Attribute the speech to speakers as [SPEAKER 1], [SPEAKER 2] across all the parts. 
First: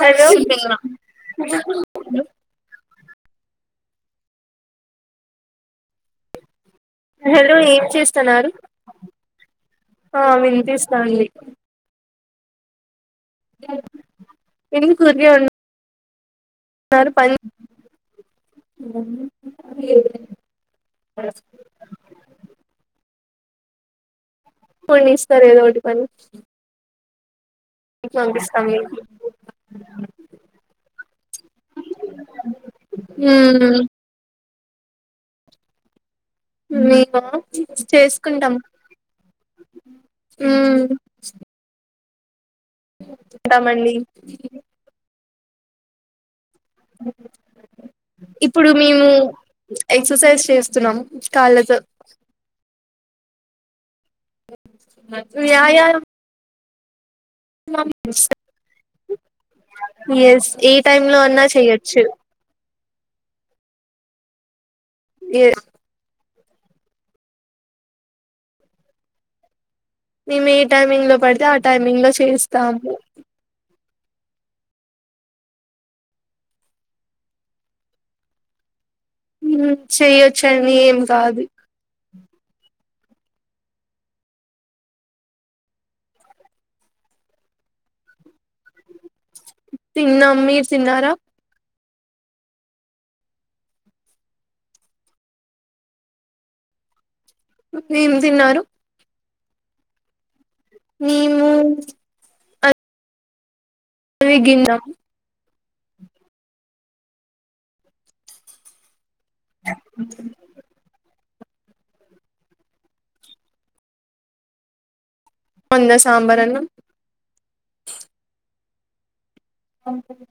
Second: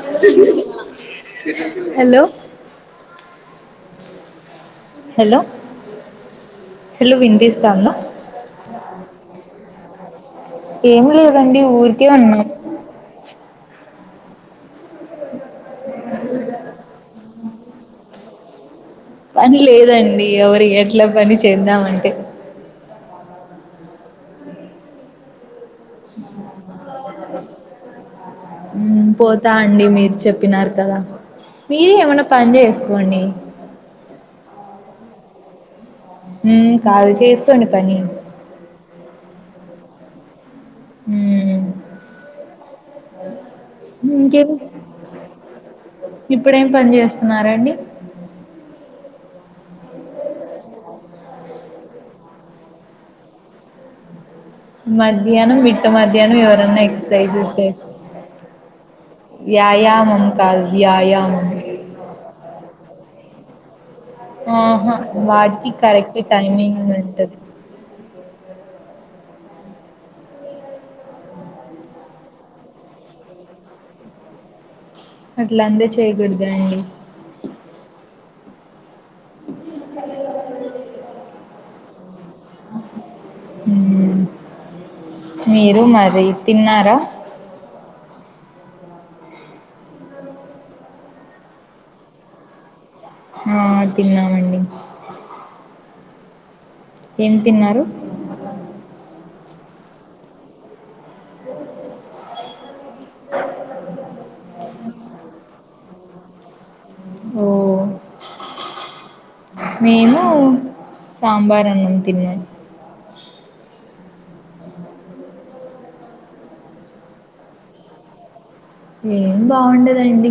[SPEAKER 1] Hello
[SPEAKER 2] hello hello hello
[SPEAKER 1] ఏం
[SPEAKER 2] విన్పిస్తాంద
[SPEAKER 1] చేస్తున్నారు ఆ
[SPEAKER 2] ఏం
[SPEAKER 1] వినిపిస్తాంది
[SPEAKER 2] లేదండి ఊరికే ఉన్నా
[SPEAKER 1] ఎందుకు ఊర్కే ఉన్న్ నారు పని
[SPEAKER 2] పని లేదండి ఎవరియట్లె పని చేద్దామంటే
[SPEAKER 1] పొండి ఇస్తరు ఏదో ఒకటి పని పంపిస్తాం మీకు
[SPEAKER 2] పోతా అండి మీరు చెప్పినారు కదా మీరు ఏమన్న పని చేసుకోండి
[SPEAKER 1] ఉమ్
[SPEAKER 2] మ్మ్ కాదు
[SPEAKER 1] మేమా
[SPEAKER 2] చేసుకోండి పని
[SPEAKER 1] చేసుకుంటం ఉమ్
[SPEAKER 2] ఉమ్
[SPEAKER 1] ఉంటామండి
[SPEAKER 2] ఇంకేమి ఇప్పుడేం పని చేస్తున్నారండి
[SPEAKER 1] ఇప్పుడు మేము ఎక్సర్సైజ్ చేస్తున్నాము కాళ్ళతో
[SPEAKER 2] మధ్యాహ్నం మిట్ట
[SPEAKER 1] వ్యాయామం
[SPEAKER 2] మధ్యాహ్నం ఎవరన్నా ఎక్ససైజ్ జెస్ యాయామం కాదు వ్యాయామం
[SPEAKER 1] చేయోచ్చు
[SPEAKER 2] ఆహా వాటికి కరెక్ట్ టైమింగ్ ఉంటది
[SPEAKER 1] మేము ఏ టైమింగ్ లో పడితే ఆ టైమింగ్ లో చేస్తాము
[SPEAKER 2] అట్ల అంటె చేయకూడదండి
[SPEAKER 1] ఉమ్ చెయొచ్చండి ఏం కాదు
[SPEAKER 2] ఉమ్ మీరు మరి తిన్నారా
[SPEAKER 1] తిన్నా మీరు తిన్నారా
[SPEAKER 2] ఆ తిన్నామండి ఏం తిన్
[SPEAKER 1] ఏం తిన్నారు మేము అవిగింజ
[SPEAKER 2] ఓ మేము సాంబార్ అన్నం తిన్న
[SPEAKER 1] బాగుందా సాంబార్ అన్నం
[SPEAKER 2] ఏం బాగుండదండి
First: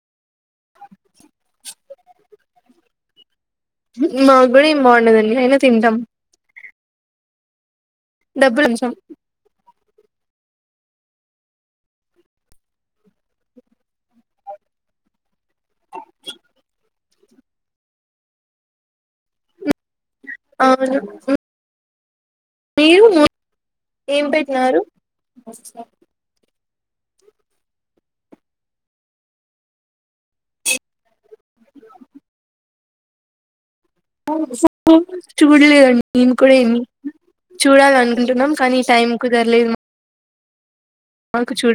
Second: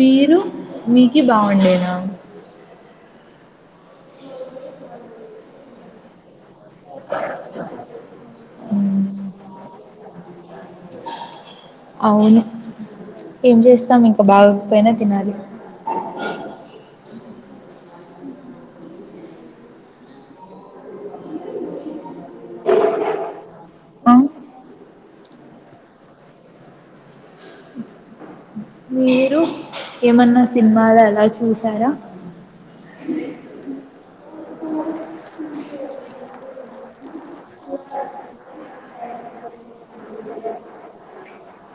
[SPEAKER 2] మీరు మీకు బాగుండేనా
[SPEAKER 1] మాకు కూడా ఏం బాగుండదండి అయినా తింటాం
[SPEAKER 2] [inaudible]
[SPEAKER 1] డబ్బులు ఇచ్చాము
[SPEAKER 2] మ్మ్ అవును ఏం చేస్తాం ఇంకా బాగకపోయినా తినాలి
[SPEAKER 1] అవును మీరు
[SPEAKER 2] ఆ
[SPEAKER 1] ఏం పెట్టినారు
[SPEAKER 2] మీరు ఏమన్నా సినిమాలు అలా చూసారా
[SPEAKER 1] చూడలేదండి నేను కూడా ఏమి చూడాలనుకుంటున్నాం కానీ టైం కుదరలేదు మాకు చూ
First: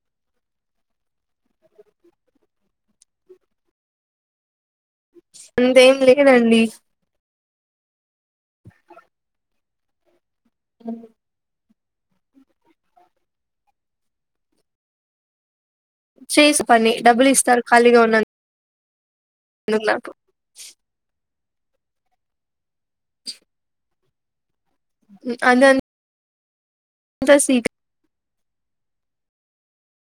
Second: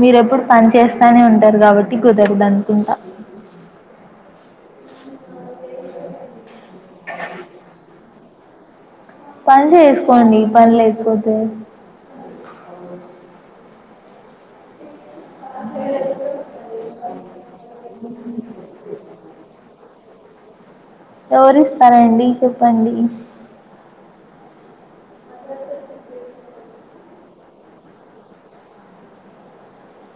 [SPEAKER 2] మీరెప్పుడు పని చేస్తానే ఉంటారు కాబట్టి కుదరదు అనుకుంటా
[SPEAKER 1] అంతేం లేదండి
[SPEAKER 2] పని చేసుకోండి పని లేకపోతే
[SPEAKER 1] చేసు పని డబ్బులు ఇస్తారు ఖాళీగా ఉన్న
[SPEAKER 2] ఎవరిస్తారండి చెప్పండి
[SPEAKER 1] అన్ ద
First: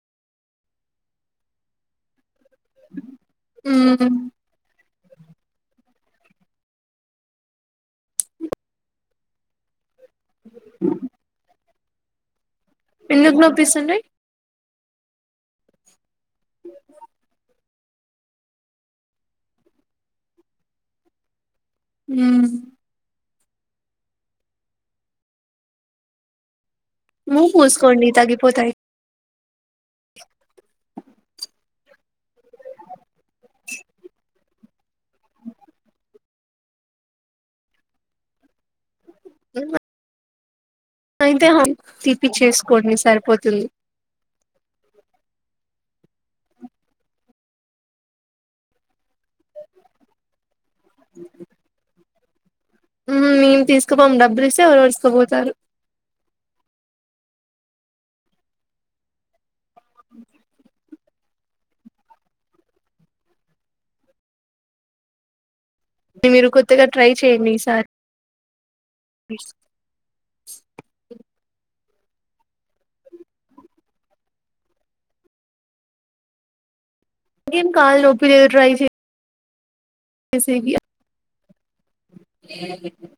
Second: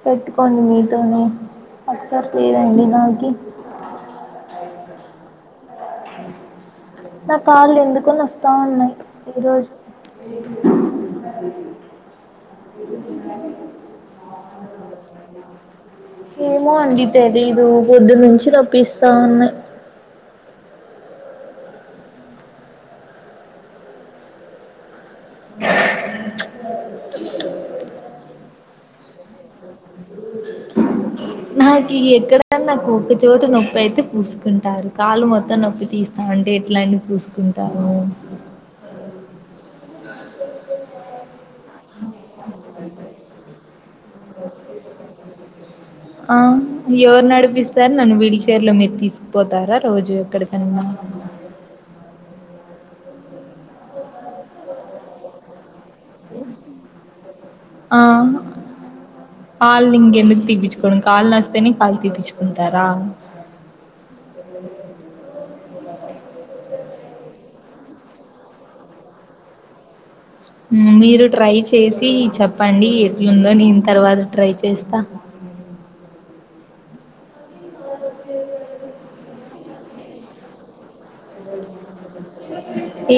[SPEAKER 2] పెట్టుకోండి మీతోనే అసలు చే రండి నాకి
[SPEAKER 1] ఉమ్
[SPEAKER 2] నా కాలు ఎందుకో నోస్తా ఉన్నాయి ఈ రోజు
[SPEAKER 1] అ ఎందుకు నొప్పిస్తు
[SPEAKER 2] ఏమో అండి తెలీదు పొద్దు నుంచి నోప్పిస్తా
[SPEAKER 1] ఉమ్ మూవ్ పూస్కోండి తగ్గి పోతే
[SPEAKER 2] నాకు ఎక్కడన్నా నా ఒక్కచోట నొప్పి అయితే పూసుకుంటా రు కాళ్ళు మొత్తం నొప్పి తీస్తా అంటే ఎట్లా పూసుకుంటారు
[SPEAKER 1] ఇ అయితే హఫ్ తీప్పచ్చేసుకోండి సరిపోతుంది
[SPEAKER 2] అ [inaudible] ఆ ఎవరు నడిపిస్తారు నన్ను వీల్ చైర్ లో మీరు తీసుకుపోతారా రోజు ఎక్కడికన్న
[SPEAKER 1] మేము తీసుకుపోం డబ్బులు ఇస్తే ఎవరనా తీసుకుపోతారు
[SPEAKER 2] ఆ కాళ్ళు ఇంకెందుకు తీప్పించుకోడం కాళ్లు నోస్తేనే కాళ్లు తీప్పించుకుంటారా
[SPEAKER 1] మీరు కొత్తగా ట్రై చేయండి ఈసారి
[SPEAKER 2] మీరు ట్రై చేసి చెప్పండి ఎట్లుందో నేను తర్వాత ట్రై చేస్తా
[SPEAKER 1] ఏం కాలు నొప్పి ట్రై చేసేకి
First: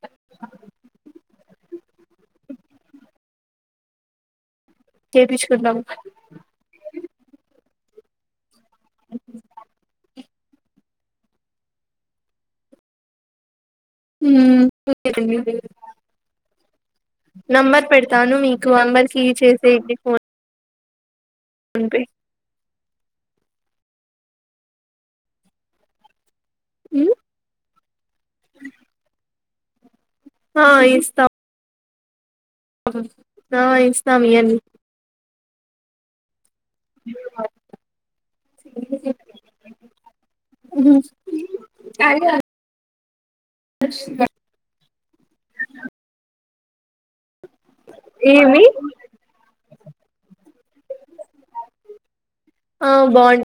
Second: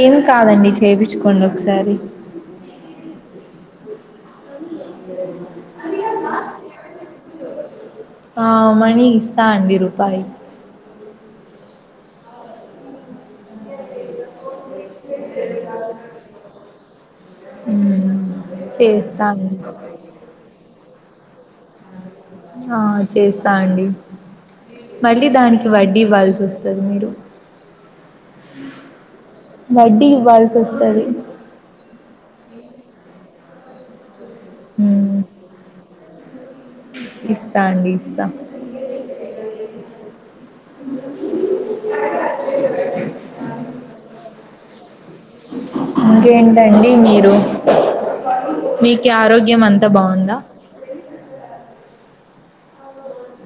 [SPEAKER 2] ఏమి కాదండి చేపిచుకోండి ఒకసారి
[SPEAKER 1] చెప్పిచు కుందామ్
[SPEAKER 2] ఆ మనీ ఇస్తా అండి రూపాయి
[SPEAKER 1] ఉమ్ [unintelligible] నమ్మర్ పెడ్
[SPEAKER 2] మ్మ్.
[SPEAKER 1] తాను మీకు అమరికి
[SPEAKER 2] చేస్తా అండి
[SPEAKER 1] చేసే ఫోన్ అంటే
[SPEAKER 2] ఆ చేస్తా అండి మళ్ళీ దానికి వడ్డీ ఇవ్వాల్సి వస్ మీరు వడ్డీ ఇవ్వాల్సి
[SPEAKER 1] ఆ
[SPEAKER 2] వస్తది
[SPEAKER 1] నా ఇస్తాం ఇయ్యన్
[SPEAKER 2] ఉహు ఇస్తా అండి ఇస్తా
[SPEAKER 1] అది [unintelligible]
[SPEAKER 2] ఇంకేంటండి మీరు
[SPEAKER 1] ఏమి
[SPEAKER 2] మీకు ఆరోగ్యం అంత బాగుందా
[SPEAKER 1] ఆ బాం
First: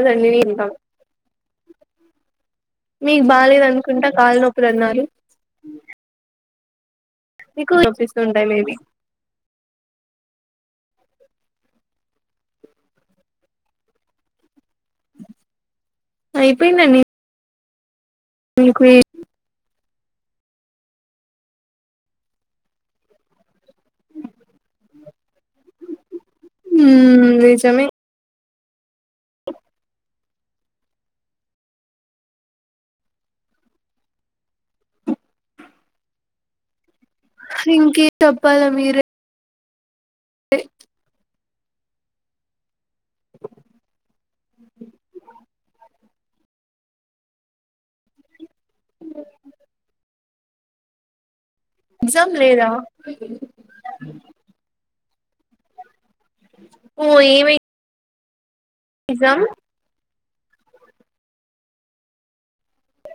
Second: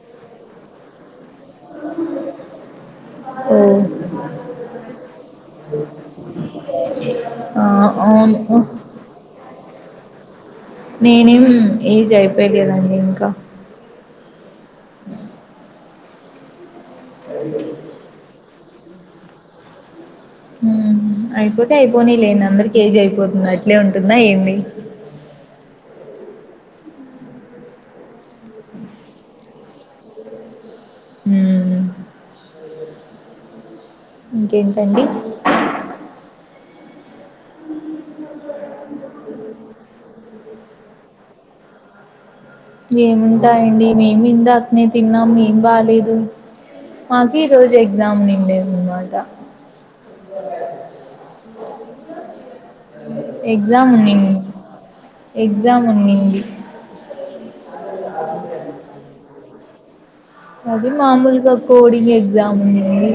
[SPEAKER 1] అదం వీకా మీకు
[SPEAKER 2] ఓ
[SPEAKER 1] బాగాలేద అనుకుంటా కాళ్ళ నొప్పులు అన్నారు
[SPEAKER 2] ఆ,
[SPEAKER 1] మీకు చూపిస్తు ఉంటాయి
[SPEAKER 2] అవును
[SPEAKER 1] మేబీ
[SPEAKER 2] నేనేం ఏజ్ అయిపోయలేదాండి ఇంకా
[SPEAKER 1] అయిపోయిందన్
[SPEAKER 2] అవునా
[SPEAKER 1] మీకు
[SPEAKER 2] అయిపోతే అయిపోనీ లేం అందరికిఏజీ అయిపోతుంద అట్లే ఉంటుందా ఏంది
[SPEAKER 1] హ్మ్ నిజమే
[SPEAKER 2] హ్మ్. ఇంకేంటండి
[SPEAKER 1] ఇంకేం చప్పాల మీరె అ
[SPEAKER 2] ఏముంటాయండి మేము ఇందాకనే తిన్నాము ఏం బాలేదు మాకి ఈరోజు ఎగ్జామ్ ఉన్నిండేది అన్నమాట
[SPEAKER 1] ఎగ్జామ్ లేదా
[SPEAKER 2] ఎగ్జామ్ ఉన్నిం ఎగ్జామ్ ఉన్నింది
[SPEAKER 1] పోయి ఎగ్జామ్
[SPEAKER 2] అది మామూలుగా కోడింగ్ ఎగ్జామ్ ఉందింది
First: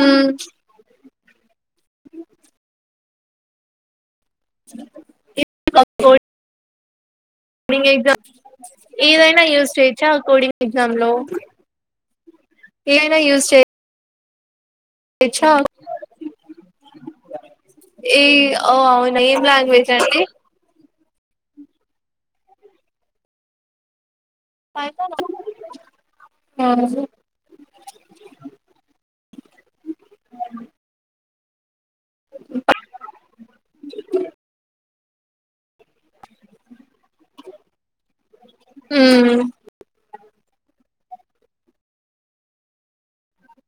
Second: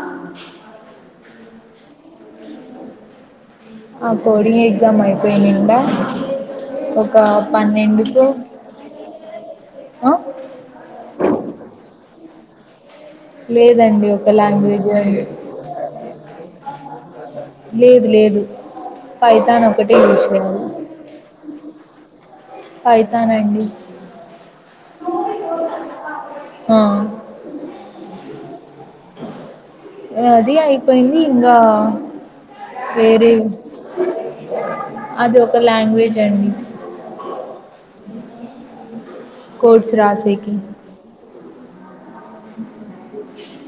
[SPEAKER 1] ఉ
[SPEAKER 2] ఆ కోడింగ్ ఎగ్జామ్ అయిపోయి నిండా ఒక
[SPEAKER 1] కోడింగ్ ఎగ్జామ్
[SPEAKER 2] పన్నెండుకో
[SPEAKER 1] ఏదైనా యూస్ చేయొచ్చా ఆ కోడింగ్ ఎగ్జామ్లో ఏదైనా యూస్ చేయ్
[SPEAKER 2] లేదండి ఒక లాంగ్వేజ్ అండి.
[SPEAKER 1] చ్చ
[SPEAKER 2] లేదు లేదు పైతాన్
[SPEAKER 1] లాంగ్వేజ్
[SPEAKER 2] ఒకటే
[SPEAKER 1] అండి
[SPEAKER 2] యూస్ చేయాలి పైతాన్ అండి
[SPEAKER 1] పైతాన్
[SPEAKER 2] ఆ
[SPEAKER 1] అవును
[SPEAKER 2] అది అయిపోయింది ఇంకా వేరేవి అది ఒక లాంగ్వేజ్ అండి
[SPEAKER 1] ఉమ్
[SPEAKER 2] కోర్స్ రాసేకి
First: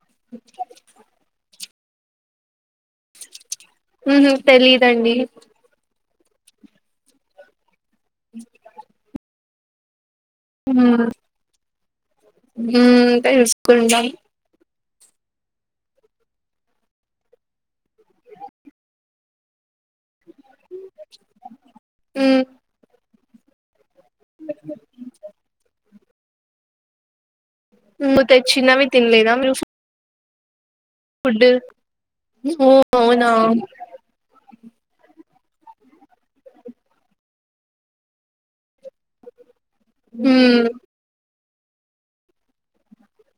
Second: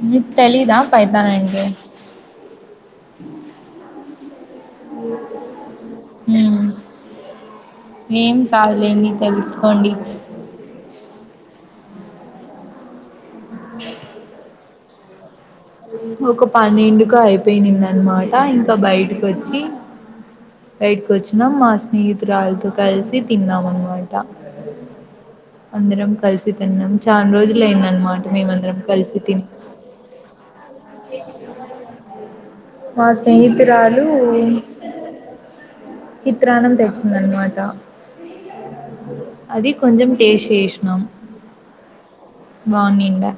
[SPEAKER 2] మీకు తెలీదా పైథాన్ అంటే
[SPEAKER 1] ఉహ్ ఉమ్ తెలిదండి
[SPEAKER 2] ఉమ్ ఏం కాదు లేండి తెలుసుకోండి
[SPEAKER 1] ఉహ్ ఉమ్ తెలుసుకుంటాం
[SPEAKER 2] ఒక పన్నెండుకు అయిపోయింది అనమాట ఇంకా బయటకు వచ్చి బయటకు వచ్చినా మా
[SPEAKER 1] హ్మ్
[SPEAKER 2] స్నేహితురాలతో కలిసి తిన్నాం అనమాట అందరం కలిసి తిన్నాం చాలా రోజులు అయింద అనమాట
[SPEAKER 1] నువ్వు
[SPEAKER 2] మేమ అందరం
[SPEAKER 1] తెచ్చినవి
[SPEAKER 2] కలిసి
[SPEAKER 1] తినలేదా
[SPEAKER 2] తినిం
[SPEAKER 1] మీరు ఫుడ్ ఓ
[SPEAKER 2] మా
[SPEAKER 1] అవునా
[SPEAKER 2] స్నేహితురాలు చిత్రాన్నం తెచ్చిందన్నమాట అది కొంచెం టేస్ట్
[SPEAKER 1] హ్మ్
[SPEAKER 2] చేసినాం బాగునిండా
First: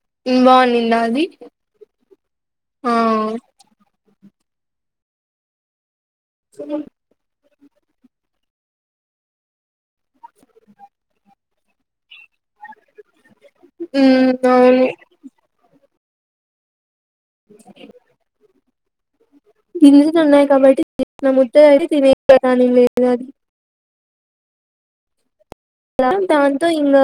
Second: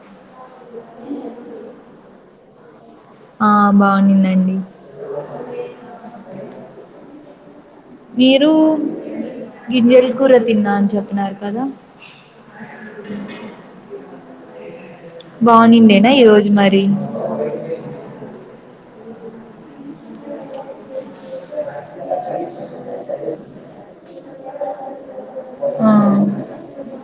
[SPEAKER 1] బాగుండిందా అది ఆ
[SPEAKER 2] ఆ బాగుండింది అండి
[SPEAKER 1] సరే
[SPEAKER 2] మీరు గింజలకూర తిన్న అని చెప్పినారు కదా
[SPEAKER 1] ఉమ్ అవును
[SPEAKER 2] బాగుందిదేనా ఈ రోజు మరి
[SPEAKER 1] గింజలు ఉన్నాయి కాబట్టి తిన్న ఉతది అయితే తినే దాని లేదు అది
[SPEAKER 2] ఆ
[SPEAKER 1] మొత్తం దాంతో ఇంకా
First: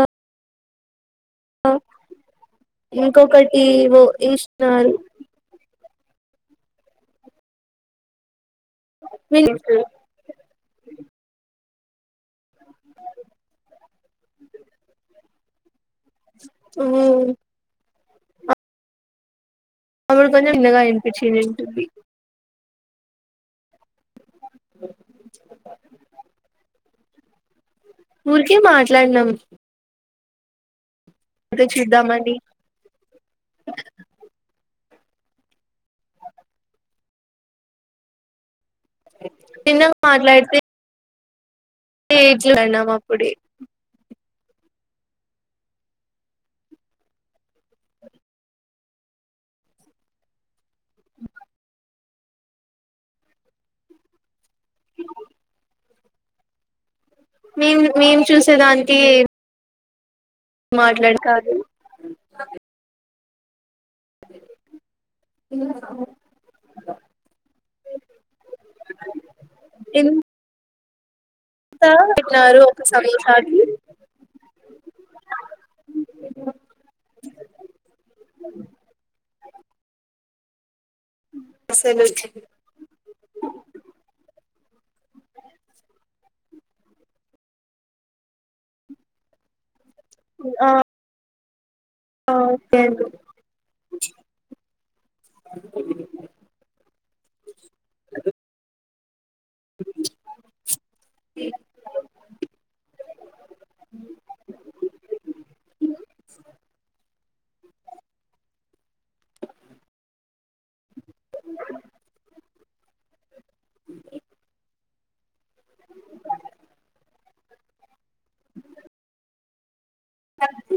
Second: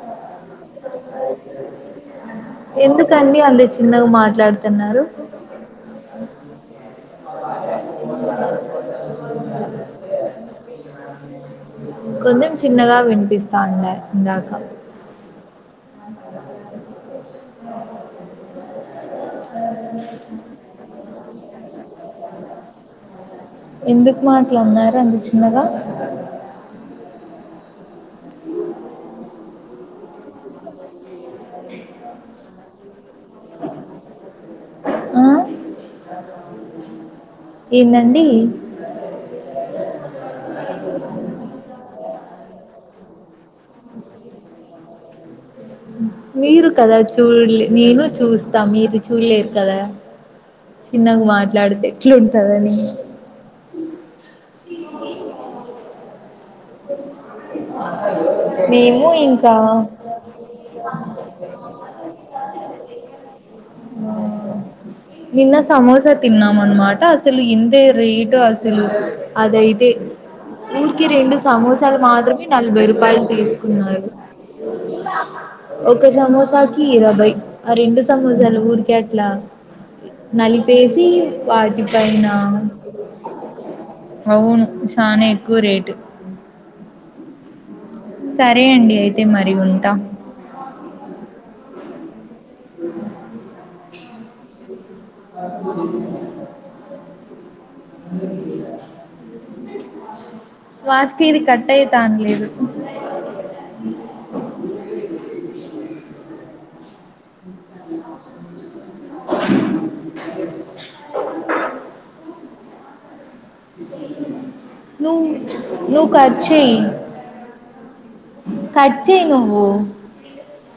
[SPEAKER 2] ఎందుకండి అంత
[SPEAKER 1] ఇంకొకటి ఓ
[SPEAKER 2] చిన్నగా
[SPEAKER 1] వేసినారు
[SPEAKER 2] మాట్లాడుతున్నారు
[SPEAKER 1] మిక్
[SPEAKER 2] కొంచెం చిన్నగా వినిపిస్త ఉండే ఇందాకా
[SPEAKER 1] ఉహ్మ్ అప్పుడు కొంచెం చిన్నగా వినిపించింది
[SPEAKER 2] ఎందుకు మాట్లాడీన్నారు అంత చిన్నగా
[SPEAKER 1] ఊరికే మాట్లాడినాం అదే చూద్దాం అండి
[SPEAKER 2] ఆ ఏందండి
[SPEAKER 1] చిన్నగా మాట్లాడితే
[SPEAKER 2] [inaudible]
[SPEAKER 1] ఏట్ల అన్నామాప్పుడి
[SPEAKER 2] మీరు కదా చూడలే నేను చూస్తా మీరు చూడలేరు కదా చిన్నగా మాట్లాడితే ఎట్లుంటదని [inaudible]
[SPEAKER 1] మేం మేము
[SPEAKER 2] మేము ఇంకా
[SPEAKER 1] మాట్లాడి కాదు
[SPEAKER 2] ఉ ఆ నిన్న సమోస తిన్నామన్నమాట అసలు ఎంతే రేటో అసలు అదైతే
[SPEAKER 1] ఎంత
[SPEAKER 2] ఊరికే రెండు సమోసాలు మాత్రమే
[SPEAKER 1] పెట్టినారు ఒక
[SPEAKER 2] నలభై రూపాయలు
[SPEAKER 1] సమోసాకి
[SPEAKER 2] తీసుకున్నారు ఒక సమోసా కి ఇరవై ఆ రెండు సమోసాలు ఊరికే అట్లా నలి పేసి
[SPEAKER 1] అసలు
[SPEAKER 2] వాటిపైన అవును చానా ఎక్కువ రేటు సరే అండి అయితే మరి ఉంటా
[SPEAKER 1] అ అ ఒకే అండి
[SPEAKER 2] ఆ [unintelligible] స్వా [unintelligible] తి ఇది కట్టయ్తాన్లేదు [inaudible] నువ్ నువ్వు కట్ చెయ్ కట్ చెయ్ నువ్వు
[SPEAKER 1] కట్